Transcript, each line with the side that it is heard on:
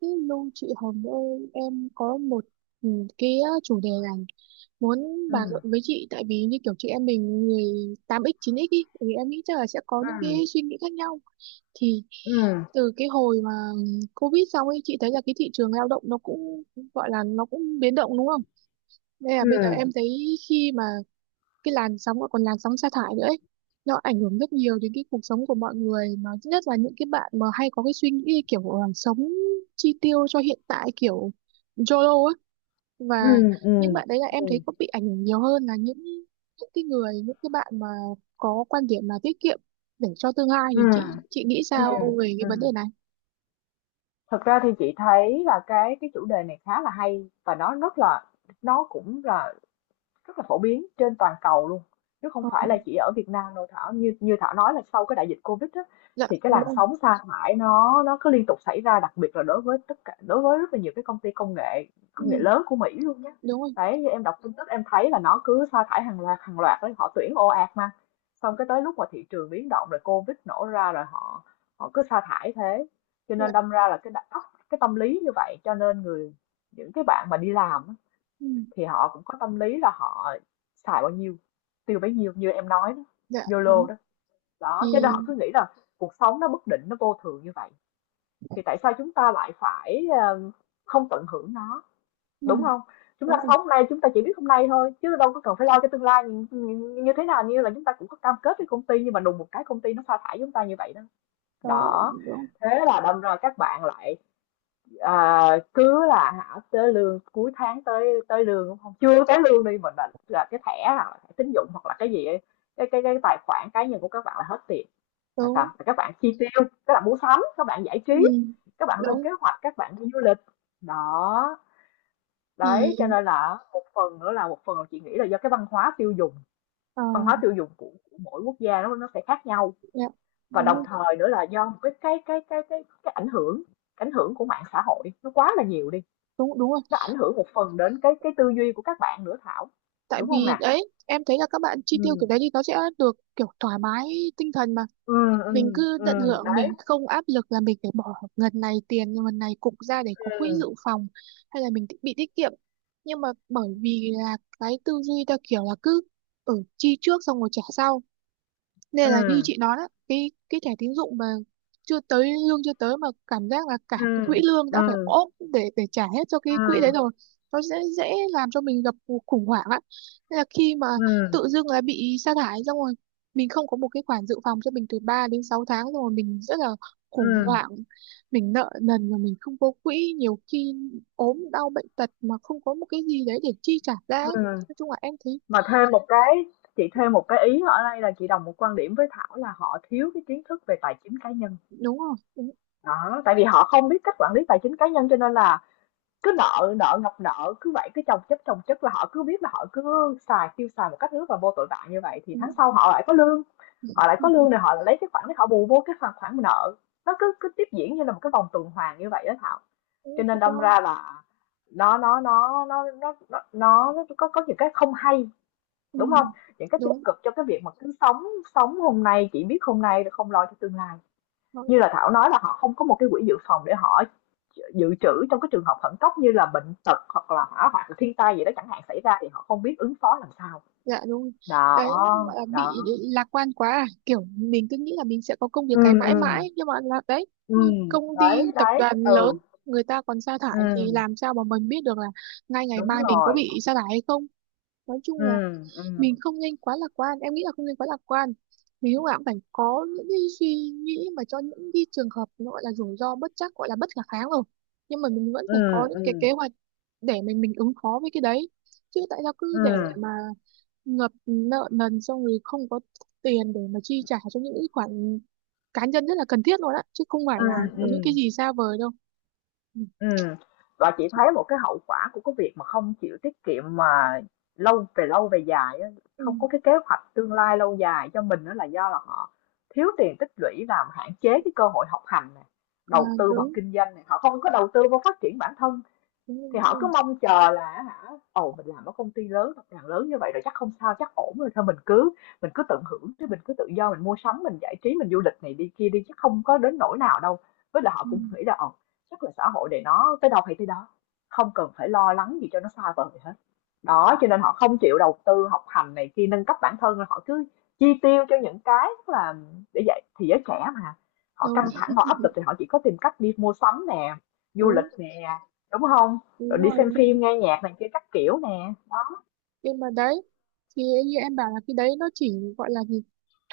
right: Cái Lưu chị Hồng ơi, em có một, ừ, cái chủ đề là muốn bàn luận
left: Ừm,
right: với chị. Tại vì như kiểu chị em mình người 8x 9x ý, thì em nghĩ chắc là sẽ có những cái
left: ừm,
right: suy nghĩ khác nhau. Thì
left: ừm,
right: từ cái hồi mà Covid xong ấy, chị thấy là cái thị trường lao động nó cũng gọi là nó cũng biến động đúng không? Đây là bây giờ
left: ừm,
right: em thấy khi mà cái làn sóng, và còn làn sóng sa thải nữa ấy. Nó ảnh hưởng rất nhiều đến cái cuộc sống của mọi người, mà nhất là những cái bạn mà hay có cái suy nghĩ kiểu là sống chi tiêu cho hiện tại kiểu YOLO á. Và
left: ừm,
right: những
left: ừm,
right: bạn đấy là em thấy
left: ừm,
right: có bị ảnh hưởng nhiều hơn là những cái người những cái bạn mà có quan điểm là tiết kiệm để cho tương lai. Thì
left: ừm,
right: chị nghĩ sao
left: ừm,
right: về cái vấn đề
left: ừm.
right: này?
left: Thật ra thì chị thấy là cái chủ đề này khá là hay và nó cũng là rất là phổ biến trên toàn cầu luôn, chứ không
right: Ờ,
left: phải là chỉ ở Việt Nam đâu Thảo. Như như Thảo nói là sau cái đại dịch Covid á,
right: dạ
left: thì cái
right: đúng
left: làn
right: rồi.
left: sóng sa thải nó cứ liên tục xảy ra, đặc biệt là đối với rất là nhiều cái công ty công nghệ
right: Ừ,
left: lớn của Mỹ luôn nhé.
right: đúng rồi.
left: Đấy, như em đọc tin tức em thấy là nó cứ sa thải hàng loạt đấy, họ tuyển ồ ạt mà. Xong cái tới lúc mà thị trường biến động rồi Covid nổ ra rồi họ họ cứ sa thải thế. Cho
right: Dạ,
left: nên đâm ra là cái tâm lý như vậy, cho nên những cái bạn mà đi làm á,
right: ừ,
left: thì họ cũng có tâm lý là họ xài bao nhiêu tiêu bấy nhiêu như em nói đó,
right: dạ đúng.
left: YOLO đó.
right: Thì
left: Đó cho nên họ cứ nghĩ là cuộc sống nó bất định, nó vô thường như vậy, thì tại sao chúng ta lại phải không tận hưởng nó,
right: ừ,
left: đúng không? Chúng ta
right: đúng rồi.
left: sống hôm nay, chúng ta chỉ biết hôm nay thôi, chứ đâu có cần phải lo cái tương lai như thế nào. Như là chúng ta cũng có cam kết với công ty, nhưng mà đùng một cái công ty nó sa thải chúng ta như vậy đó,
right: Đó,
left: đó
right: đúng.
left: thế là đâm ra các bạn lại cứ là hả tới lương cuối tháng, tới tới lương, đúng không, chưa tới lương đi mình là cái thẻ, là thẻ tín dụng hoặc là cái gì ấy, cái tài khoản cá nhân của các bạn là hết tiền, là sao
right: Đúng.
left: là các bạn chi tiêu, các bạn mua sắm, các bạn giải trí,
right: Ừ,
left: các bạn lên
right: đúng
left: kế hoạch, các bạn đi du lịch đó.
right: thì
left: Đấy cho nên là một phần nữa, là một phần là chị nghĩ là do cái văn hóa tiêu dùng,
right: ờ,
left: của mỗi quốc gia nó sẽ khác nhau,
right: dạ,
left: và
right: đúng
left: đồng
right: rồi,
left: thời nữa là do một cái ảnh hưởng, của mạng xã hội nó quá là nhiều đi,
right: đúng, đúng rồi.
left: nó ảnh hưởng một phần đến cái tư duy của các bạn nữa Thảo,
right: Tại
left: đúng không
right: vì
left: nè?
right: đấy em thấy là các bạn chi tiêu kiểu
left: Ừm,
right: đấy thì nó sẽ được kiểu thoải mái tinh thần, mà mình cứ tận hưởng,
left: đấy,
right: mình không áp lực là mình phải bỏ ngần này tiền ngần này cục ra để có quỹ
left: ừm,
right: dự phòng hay là mình ti- bị tiết kiệm. Nhưng mà bởi vì là cái tư duy ta kiểu là cứ ở chi trước xong rồi trả sau, nên là như
left: ừm,
right: chị nói đó, cái thẻ tín dụng mà chưa tới lương, chưa tới mà cảm giác là cả cái
left: ừm,
right: quỹ lương đã phải
left: ừm,
right: ốp để trả hết cho cái quỹ
left: ừm,
right: đấy rồi. Nó sẽ dễ làm cho mình gặp cuộc khủng hoảng á. Nên là khi mà
left: ừm,
right: tự dưng là bị sa thải xong rồi, mình không có một cái khoản dự phòng cho mình từ 3 đến 6 tháng, xong rồi mình rất là khủng
left: ừm,
right: hoảng, mình nợ nần mà mình không có quỹ, nhiều khi ốm đau bệnh tật mà không có một cái gì đấy để chi trả ra ấy.
left: ừm.
right: Nói chung là em thấy
left: Mà thêm một cái Chị thêm một cái ý ở đây là chị đồng một quan điểm với Thảo là họ thiếu cái kiến thức về tài chính cá nhân.
right: đúng rồi, đúng,
left: Đó, tại vì họ không biết cách quản lý tài chính cá nhân cho nên là cứ nợ nợ ngập nợ, cứ vậy cứ chồng chất, chồng chất, là họ cứ biết là họ cứ xài, tiêu xài một cách rất là vô tội vạ như vậy, thì tháng
right: đúng,
left: sau họ lại có lương, họ lại có
right: đúng,
left: lương rồi họ lại lấy cái khoản để họ bù vô cái khoản khoản nợ. Nó cứ cứ tiếp diễn như là một cái vòng tuần hoàn như vậy đó Thảo.
right: đúng,
left: Cho nên
right: đúng,
left: đâm
right: đúng,
left: ra là nó nó nó nó nó có những cái không hay,
right: ừ,
left: đúng không? Những cái tiêu
right: đúng.
left: cực trong cái việc mà cứ sống sống hôm nay chỉ biết hôm nay, rồi không lo cho tương lai,
right: Thôi,
left: như là Thảo nói là họ không có một cái quỹ dự phòng để họ dự trữ trong cái trường hợp khẩn cấp, như là bệnh tật hoặc là hỏa hoạn, thiên tai gì đó chẳng hạn xảy ra, thì họ không biết ứng phó làm sao.
right: dạ đúng rồi.
left: Đó,
right: Đấy, gọi là
left: đó,
right: bị lạc quan quá à, kiểu mình cứ nghĩ là mình sẽ có công việc
left: ừ,
right: cái mãi
left: ừ,
right: mãi, nhưng mà là đấy,
left: ừ,
right: như công
left: đấy,
right: ty tập
left: đấy,
right: đoàn
left: ừ,
right: lớn người ta còn sa
left: ừ,
right: thải, thì làm sao mà mình biết được là ngay ngày
left: đúng
right: mai mình có
left: rồi,
right: bị sa thải hay không. Nói
left: ừ,
right: chung là
left: ừ,
right: mình không nên quá lạc quan, em nghĩ là không nên quá lạc quan. Mình lúc nào cũng phải có những cái suy nghĩ mà cho những cái trường hợp nó gọi là rủi ro bất trắc, gọi là bất khả kháng rồi, nhưng mà mình vẫn
left: ừ,
right: phải có những
left: ừ,
right: cái kế hoạch để mình ứng phó với cái đấy. Chứ tại sao
left: ừ,
right: cứ để mà ngập nợ nần xong rồi không có tiền để mà chi trả cho những cái khoản cá nhân rất là cần thiết luôn á, chứ không phải
left: ừ,
right: là
left: ừ.
right: những cái gì xa vời đâu. Ừ.
left: Ừm, và chị thấy một cái hậu quả của cái việc mà không chịu tiết kiệm mà về lâu về dài á,
right: Ừ.
left: không có cái kế hoạch tương lai lâu dài cho mình, đó là do là họ thiếu tiền tích lũy, làm hạn chế cái cơ hội học hành này,
right: À,
left: đầu tư hoặc
right: đúng,
left: kinh doanh này, họ không có đầu tư vào phát triển bản thân,
right: đúng,
left: thì
right: đúng,
left: họ cứ
right: đúng.
left: mong chờ là hả, ồ mình làm ở công ty lớn, tập đoàn lớn như vậy rồi chắc không sao, chắc ổn rồi, thôi mình cứ tận hưởng chứ, mình cứ tự do, mình mua sắm, mình giải trí, mình du lịch này đi kia đi, chắc không có đến nỗi nào đâu. Với là họ cũng nghĩ là ồ, chắc là xã hội để nó tới đâu hay tới đó, không cần phải lo lắng gì cho nó xa vời hết. Đó, cho nên họ không chịu đầu tư học hành này kia, nâng cấp bản thân, họ cứ chi tiêu cho những cái là, để vậy thì giới trẻ mà họ
right: Đúng,
left: căng thẳng, họ áp lực thì họ chỉ có tìm cách đi mua sắm nè, du lịch
right: đúng,
left: nè, đúng không, rồi
right: đúng
left: đi
right: rồi.
left: xem phim, nghe nhạc này kia các kiểu nè, đó.
right: Nhưng mà đấy, thì như em bảo là cái đấy nó chỉ gọi là gì,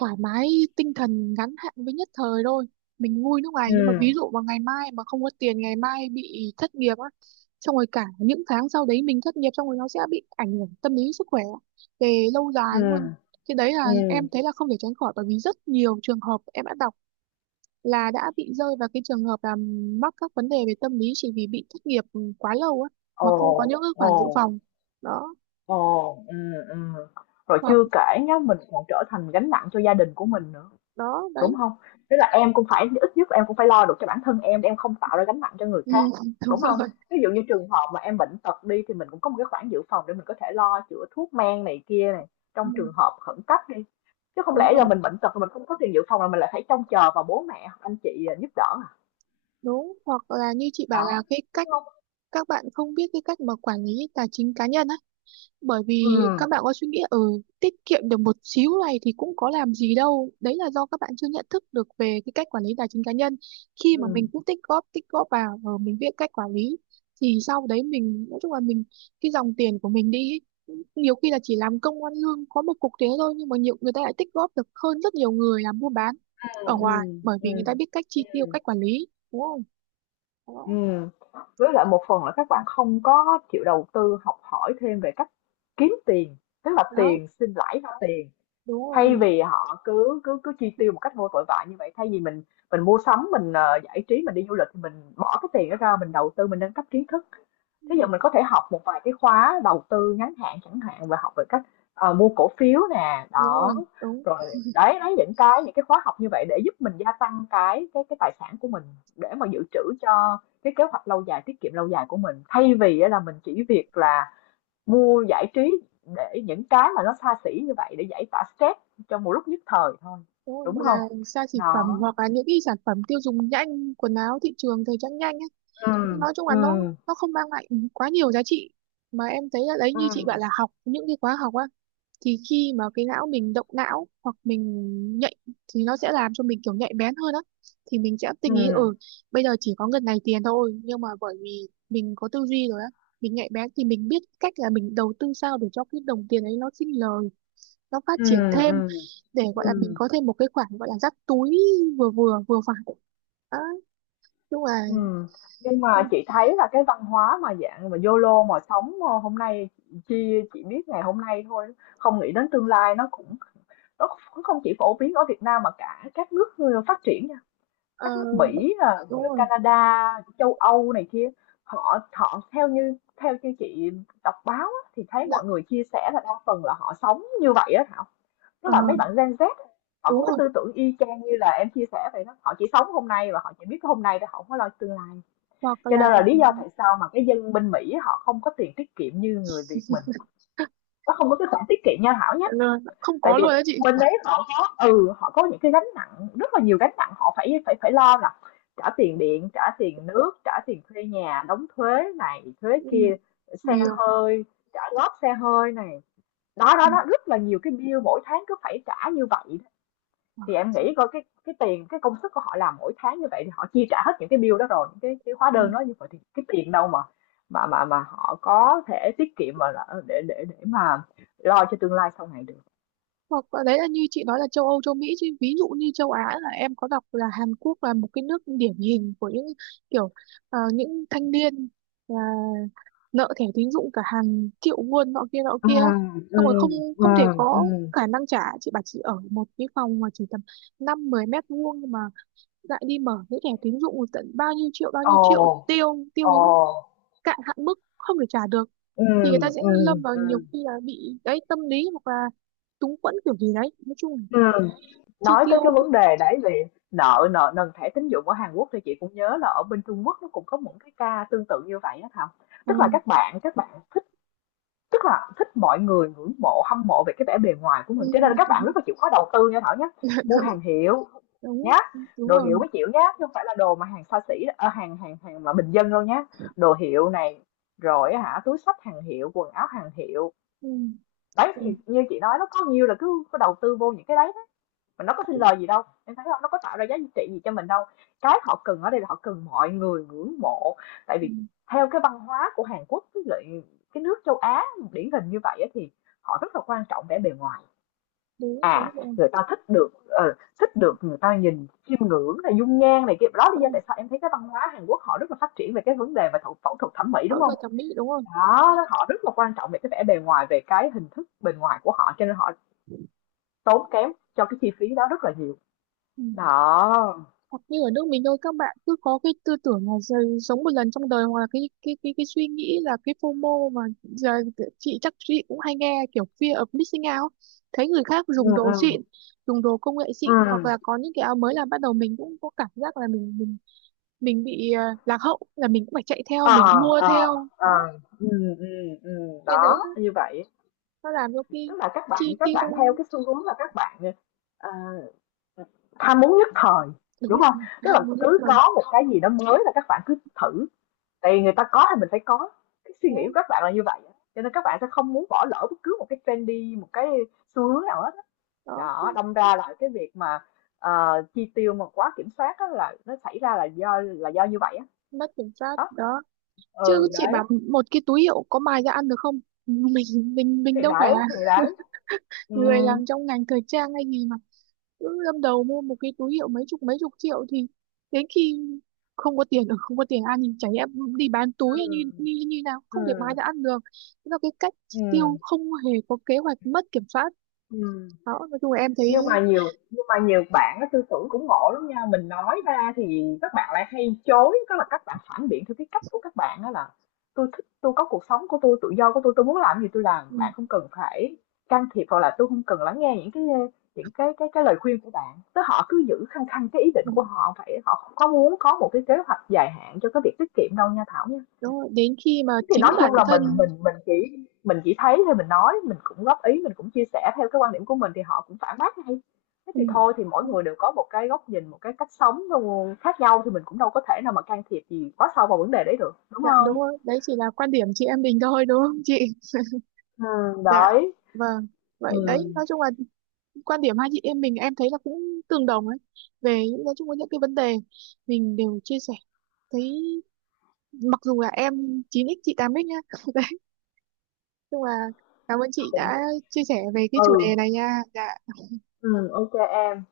right: thoải mái tinh thần ngắn hạn với nhất thời thôi. Mình vui lúc này nhưng mà
left: Ừm,
right: ví dụ vào ngày mai mà không có tiền, ngày mai bị thất nghiệp á, xong rồi cả những tháng sau đấy mình thất nghiệp, xong rồi nó sẽ bị ảnh hưởng tâm lý sức khỏe về lâu dài luôn.
left: ừm,
right: Cái đấy là
left: ừm.
right: em thấy là không thể tránh khỏi, bởi vì rất nhiều trường hợp em đã đọc là đã bị rơi vào cái trường hợp là mắc các vấn đề về tâm lý chỉ vì bị thất nghiệp, ừ, quá lâu á,
left: Ồ,
right: mà không có những cái
left: ồ,
right: khoản dự phòng đó.
left: ồ, ừm. Rồi
right: Hoặc
left: chưa kể nhá, mình còn trở thành gánh nặng cho gia đình của mình nữa,
right: đó
left: đúng
right: đấy.
left: không? Tức là em cũng phải, ít nhất em cũng phải lo được cho bản thân em, để em không tạo ra gánh nặng cho người
right: Ừ.
left: khác, đúng không? Ví dụ như trường hợp mà em bệnh tật đi, thì mình cũng có một cái khoản dự phòng để mình có thể lo chữa thuốc men này kia này,
right: Ừ,
left: trong trường hợp khẩn cấp đi. Chứ không
right: đúng
left: lẽ giờ
right: rồi,
left: mình bệnh tật mà mình không có tiền dự phòng là mình lại phải trông chờ vào bố mẹ hoặc anh chị giúp đỡ.
right: đúng. Hoặc là như chị bảo
left: Đó,
right: là cái
left: đúng
right: cách
left: không,
right: các bạn không biết cái cách mà quản lý tài chính cá nhân á. Bởi
left: ừ,
right: vì các bạn có suy nghĩ ở tiết kiệm được một xíu này thì cũng có làm gì đâu, đấy là do các bạn chưa nhận thức được về cái cách quản lý tài chính cá nhân. Khi mà mình
left: ừ,
right: cũng tích góp vào rồi mình biết cách quản lý, thì sau đấy mình nói chung là mình, cái dòng tiền của mình đi ý, nhiều khi là chỉ làm công ăn lương có một cục thế thôi, nhưng mà nhiều người ta lại tích góp được hơn rất nhiều người làm buôn bán
left: ừ,
right: ở
left: ừ,
right: ngoài, bởi
left: ừ,
right: vì người ta biết cách chi tiêu,
left: ừ,
right: cách quản lý, đúng không? Đó,
left: ừm. Với lại một phần là các bạn không có chịu đầu tư học hỏi thêm về cách kiếm tiền, tức là
right: đó,
left: tiền sinh lãi ra tiền.
right: đúng
left: Thay
right: rồi.
left: vì họ cứ cứ cứ chi tiêu một cách vô tội vạ như vậy, thay vì mình mua sắm, mình giải trí, mình đi du lịch, thì mình bỏ cái tiền đó ra mình đầu tư, mình nâng cấp kiến thức,
right: Ừ,
left: thí dụ mình có thể học một vài cái khóa đầu tư ngắn hạn chẳng hạn, và học về cách mua cổ phiếu nè,
right: đúng
left: đó
right: rồi, đúng.
left: rồi, đấy đấy, những cái khóa học như vậy để giúp mình gia tăng cái tài sản của mình, để mà dự trữ cho cái kế hoạch lâu dài, tiết kiệm lâu dài của mình, thay vì á là mình chỉ việc là mua giải trí, để những cái mà nó xa xỉ như vậy để giải tỏa stress trong một lúc nhất thời thôi,
right: Đúng rồi,
left: đúng
right: một
left: không?
right: là xa xỉ phẩm
left: Đó,
right: hoặc là những cái sản phẩm tiêu dùng nhanh, quần áo thị trường thời trang nhanh ấy.
left: ừm,
right: Nói chung là nó
left: ừm,
right: nó không mang lại quá nhiều giá trị, mà em thấy là đấy như chị bảo
left: ừm,
right: là học những cái khóa học á, thì khi mà cái não mình động não hoặc mình nhạy, thì nó sẽ làm cho mình kiểu nhạy bén hơn á, thì mình sẽ tinh ý.
left: ừm,
right: Ừ, bây giờ chỉ có ngần này tiền thôi, nhưng mà bởi vì mình có tư duy rồi á, mình nhạy bén thì mình biết cách là mình đầu tư sao để cho cái đồng tiền ấy nó sinh lời, nó phát triển
left: ừm,
right: thêm,
left: ừm,
right: để gọi là mình
left: ừm,
right: có thêm một cái khoản gọi là dắt túi vừa vừa vừa phải. Đó, đúng là
left: ừm. Nhưng mà chị thấy là cái văn hóa mà dạng mà YOLO mà sống, hôm nay chị biết ngày hôm nay thôi, không nghĩ đến tương lai, nó cũng nó kh không chỉ phổ biến ở Việt Nam mà cả các nước phát triển,
right: ờ,
left: các nước Mỹ, à,
right: đúng rồi.
left: Canada, châu Âu này kia, họ họ theo như chị đọc báo á, thì thấy
right: Dạ,
left: mọi người chia sẻ là đa phần là họ sống như vậy á Thảo. Tức
right: ờ,
left: là mấy bạn Gen Z họ
right: đúng
left: có cái
right: rồi.
left: tư tưởng y chang như là em chia sẻ vậy đó. Họ chỉ sống hôm nay và họ chỉ biết cái hôm nay thôi, họ không có lo tương lai.
right: Hoặc
left: Cho
right: là
left: nên là lý do tại sao mà cái dân bên Mỹ họ không có tiền tiết kiệm như người Việt mình. Nó không có cái khoản tiết kiệm nha Thảo nhé,
right: là không
left: tại
right: có
left: vì
right: luôn đó chị.
left: bên đấy họ có, ừ họ có những cái gánh nặng, rất là nhiều gánh nặng họ phải phải phải lo, là trả tiền điện, trả tiền nước, trả tiền thuê nhà, đóng thuế này thuế
right: Ừ,
left: kia, xe
right: nhiều.
left: hơi, trả góp xe hơi này, đó đó
right: Ừ.
left: đó, rất là nhiều cái bill mỗi tháng cứ phải trả như vậy đó. Thì em nghĩ coi cái tiền, cái công sức của họ làm mỗi tháng như vậy, thì họ chia trả hết những cái bill đó rồi, những cái hóa
right: Ừ.
left: đơn đó, như vậy thì cái tiền đâu mà họ có thể tiết kiệm, mà để mà lo cho tương lai sau này được.
right: Hoặc là đấy, là như chị nói là châu Âu châu Mỹ, chứ ví dụ như châu Á là em có đọc là Hàn Quốc là một cái nước điển hình của những kiểu những thanh niên là nợ thẻ tín dụng cả hàng triệu won nọ kia ấy.
left: Ừm,
right: Xong rồi không,
left: ừm,
right: không thể
left: ừm,
right: có
left: ừm.
right: khả năng trả. Chị bảo chị ở một cái phòng mà chỉ tầm năm mười mét vuông, nhưng mà lại đi mở cái thẻ tín dụng tận bao nhiêu triệu bao nhiêu
left: Ồ,
right: triệu, tiêu tiêu
left: ồ.
right: đến cạn hạn mức không thể trả được, thì người ta
left: Ừm,
right: sẽ lâm vào nhiều
left: Ừm.
right: khi là bị đấy tâm lý hoặc là túng quẫn kiểu gì đấy. Nói chung là
left: Ừm.
right: chi
left: Nói tới
right: tiêu.
left: cái vấn đề đấy về nợ nợ nần thẻ tín dụng ở Hàn Quốc thì chị cũng nhớ là ở bên Trung Quốc nó cũng có những cái ca tương tự như vậy á Thảo.
right: Ừ.
left: Tức là các bạn Tức là thích mọi người ngưỡng mộ, hâm mộ về cái vẻ bề ngoài của
right: Ừ.
left: mình, cho nên là các bạn
right: Ừ,
left: rất là chịu khó đầu tư nha Thảo nhé, mua hàng hiệu
right: đúng,
left: nhé,
right: đúng
left: đồ hiệu
right: rồi.
left: mới chịu nhé, chứ hông phải là đồ mà hàng xa xỉ, hàng hàng hàng mà bình dân đâu nhé. Đồ hiệu này, rồi hả túi xách hàng hiệu, quần áo hàng hiệu.
right: Ừ.
left: Đấy,
right: Ừ.
left: thì như chị nói nó có nhiều là cứ có đầu tư vô những cái đấy mà nó có xin lời gì đâu, em thấy hông? Nó có tạo ra giá trị gì cho mình đâu. Cái họ cần ở đây là họ cần mọi người ngưỡng mộ, tại
right: Ừ.
left: vì theo cái văn hóa của Hàn Quốc với lại cái nước châu Á điển hình như vậy á, thì họ rất là quan trọng vẻ bề ngoài.
right: Đúng, đúng
left: À,
right: rồi.
left: người ta thích được thích được người ta nhìn, chiêm ngưỡng này, dung nhan này kia. Đó lý
right: Ừ.
left: do tại sao em thấy cái văn hóa Hàn Quốc họ rất là phát triển về cái vấn đề về phẫu thuật thẩm mỹ, đúng
right: Phẫu
left: không?
right: thuật thẩm mỹ, đúng rồi.
left: Đó, họ rất là quan trọng về cái vẻ bề ngoài, về cái hình thức bề ngoài của họ, cho nên họ tốn kém cho cái chi phí đó rất là nhiều.
right: Ừ.
left: Đó.
right: Hoặc như ở nước mình thôi, các bạn cứ có cái tư tưởng là giờ- sống một lần trong đời, hoặc là cái suy nghĩ là cái FOMO mà giờ chị chắc chị cũng hay nghe, kiểu fear of missing out, thấy người khác
left: Ừ,
right: dùng đồ
left: ừ,
right: xịn, dùng đồ công nghệ
left: ừ.
right: xịn, hoặc là có những cái áo mới là bắt đầu mình cũng có cảm giác là mình mình bị lạc hậu, là mình cũng phải chạy theo,
left: Ờ,
right: mình mua
left: ờ,
right: theo
left: ờ.
right: đó.
left: Ừ, ừ, ừ,
right: Cái đấy
left: đó, như vậy.
right: nó làm cho
left: Tức
right: khi
left: là các bạn
right: chi
left: các
right: tiêu,
left: bạn theo cái xu hướng là các bạn, ờ, ham muốn nhất thời,
right: đúng
left: đúng
right: rồi,
left: không? Tức là
right: ham muốn nhất
left: cứ
right: thời.
left: có một cái gì đó mới là các bạn cứ thử, tại vì người ta có thì mình phải có, cái suy nghĩ
right: Đó,
left: của các bạn là như vậy á, cho nên các bạn sẽ không muốn bỏ lỡ bất cứ một cái trendy, một cái xu hướng nào hết á.
right: đó,
left: Đó, đâm ra là cái việc mà, chi tiêu mà quá kiểm soát á là nó xảy ra là do như vậy á.
right: mất kiểm soát
left: Đó,
right: đó. Chứ
left: ừ,
right: chị
left: đấy.
right: bảo, một cái túi hiệu có mài ra ăn được không? Mình mình mình
left: Thì
right: đâu phải
left: đấy,
right: là
left: thì đấy.
right: người
left: Ừm.
right: làm trong ngành thời trang hay gì mà cứ lâm đầu mua một cái túi hiệu mấy chục triệu. Thì đến khi không có tiền ở, không có tiền ăn, thì chả lẽ đi bán túi hay như
left: Ừm,
right: như như nào, không thể mài
left: ừm,
right: ra ăn được. Thế là cái cách tiêu
left: ừm,
right: không hề có kế hoạch, mất kiểm soát
left: ừm.
right: đó. Nói chung là em thấy
left: Nhưng mà nhiều bạn á tư tưởng cũng ngộ lắm nha, mình nói ra thì các bạn lại hay chối, tức là các bạn phản biện theo cái cách của các bạn đó là tôi thích tôi có cuộc sống của tôi tự do của tôi muốn làm gì tôi làm,
right: ừ,
left: bạn không cần phải can thiệp hoặc là tôi không cần lắng nghe những cái lời khuyên của bạn." Tức họ cứ giữ khăng khăng cái ý định
right: ừ,
left: của họ vậy, họ không có muốn có một cái kế hoạch dài hạn cho cái việc tiết kiệm đâu nha Thảo nha.
right: đúng rồi. Đến khi mà
left: Thì nói
right: chính bản
left: chung là mình
right: thân
left: mình mình chỉ mình chỉ thấy thôi mình nói, mình cũng góp ý, mình cũng chia sẻ theo cái quan điểm của mình thì họ cũng phản bác ngay. Thế
right: ừ,
left: thì thôi thì mỗi người đều có một cái góc nhìn, một cái cách sống luôn khác nhau thì mình cũng đâu có thể nào mà can thiệp gì quá sâu vào vấn đề đấy được, đúng
right: dạ đúng
left: không?
right: rồi. Đấy chỉ là quan điểm chị em mình thôi đúng không chị?
left: Ừ,
right: Dạ,
left: đấy,
right: vâng.
left: ừ,
right: Vậy đấy, nói chung là quan điểm hai chị em mình em thấy là cũng tương đồng ấy. Về những, nói chung với những cái vấn đề mình đều chia sẻ. Thấy mặc dù là em chín x chị tám x nhá. Đấy, nhưng mà cảm ơn chị đã chia sẻ về cái chủ đề
left: ừ,
right: này nha. Dạ.
left: ừ, ok em.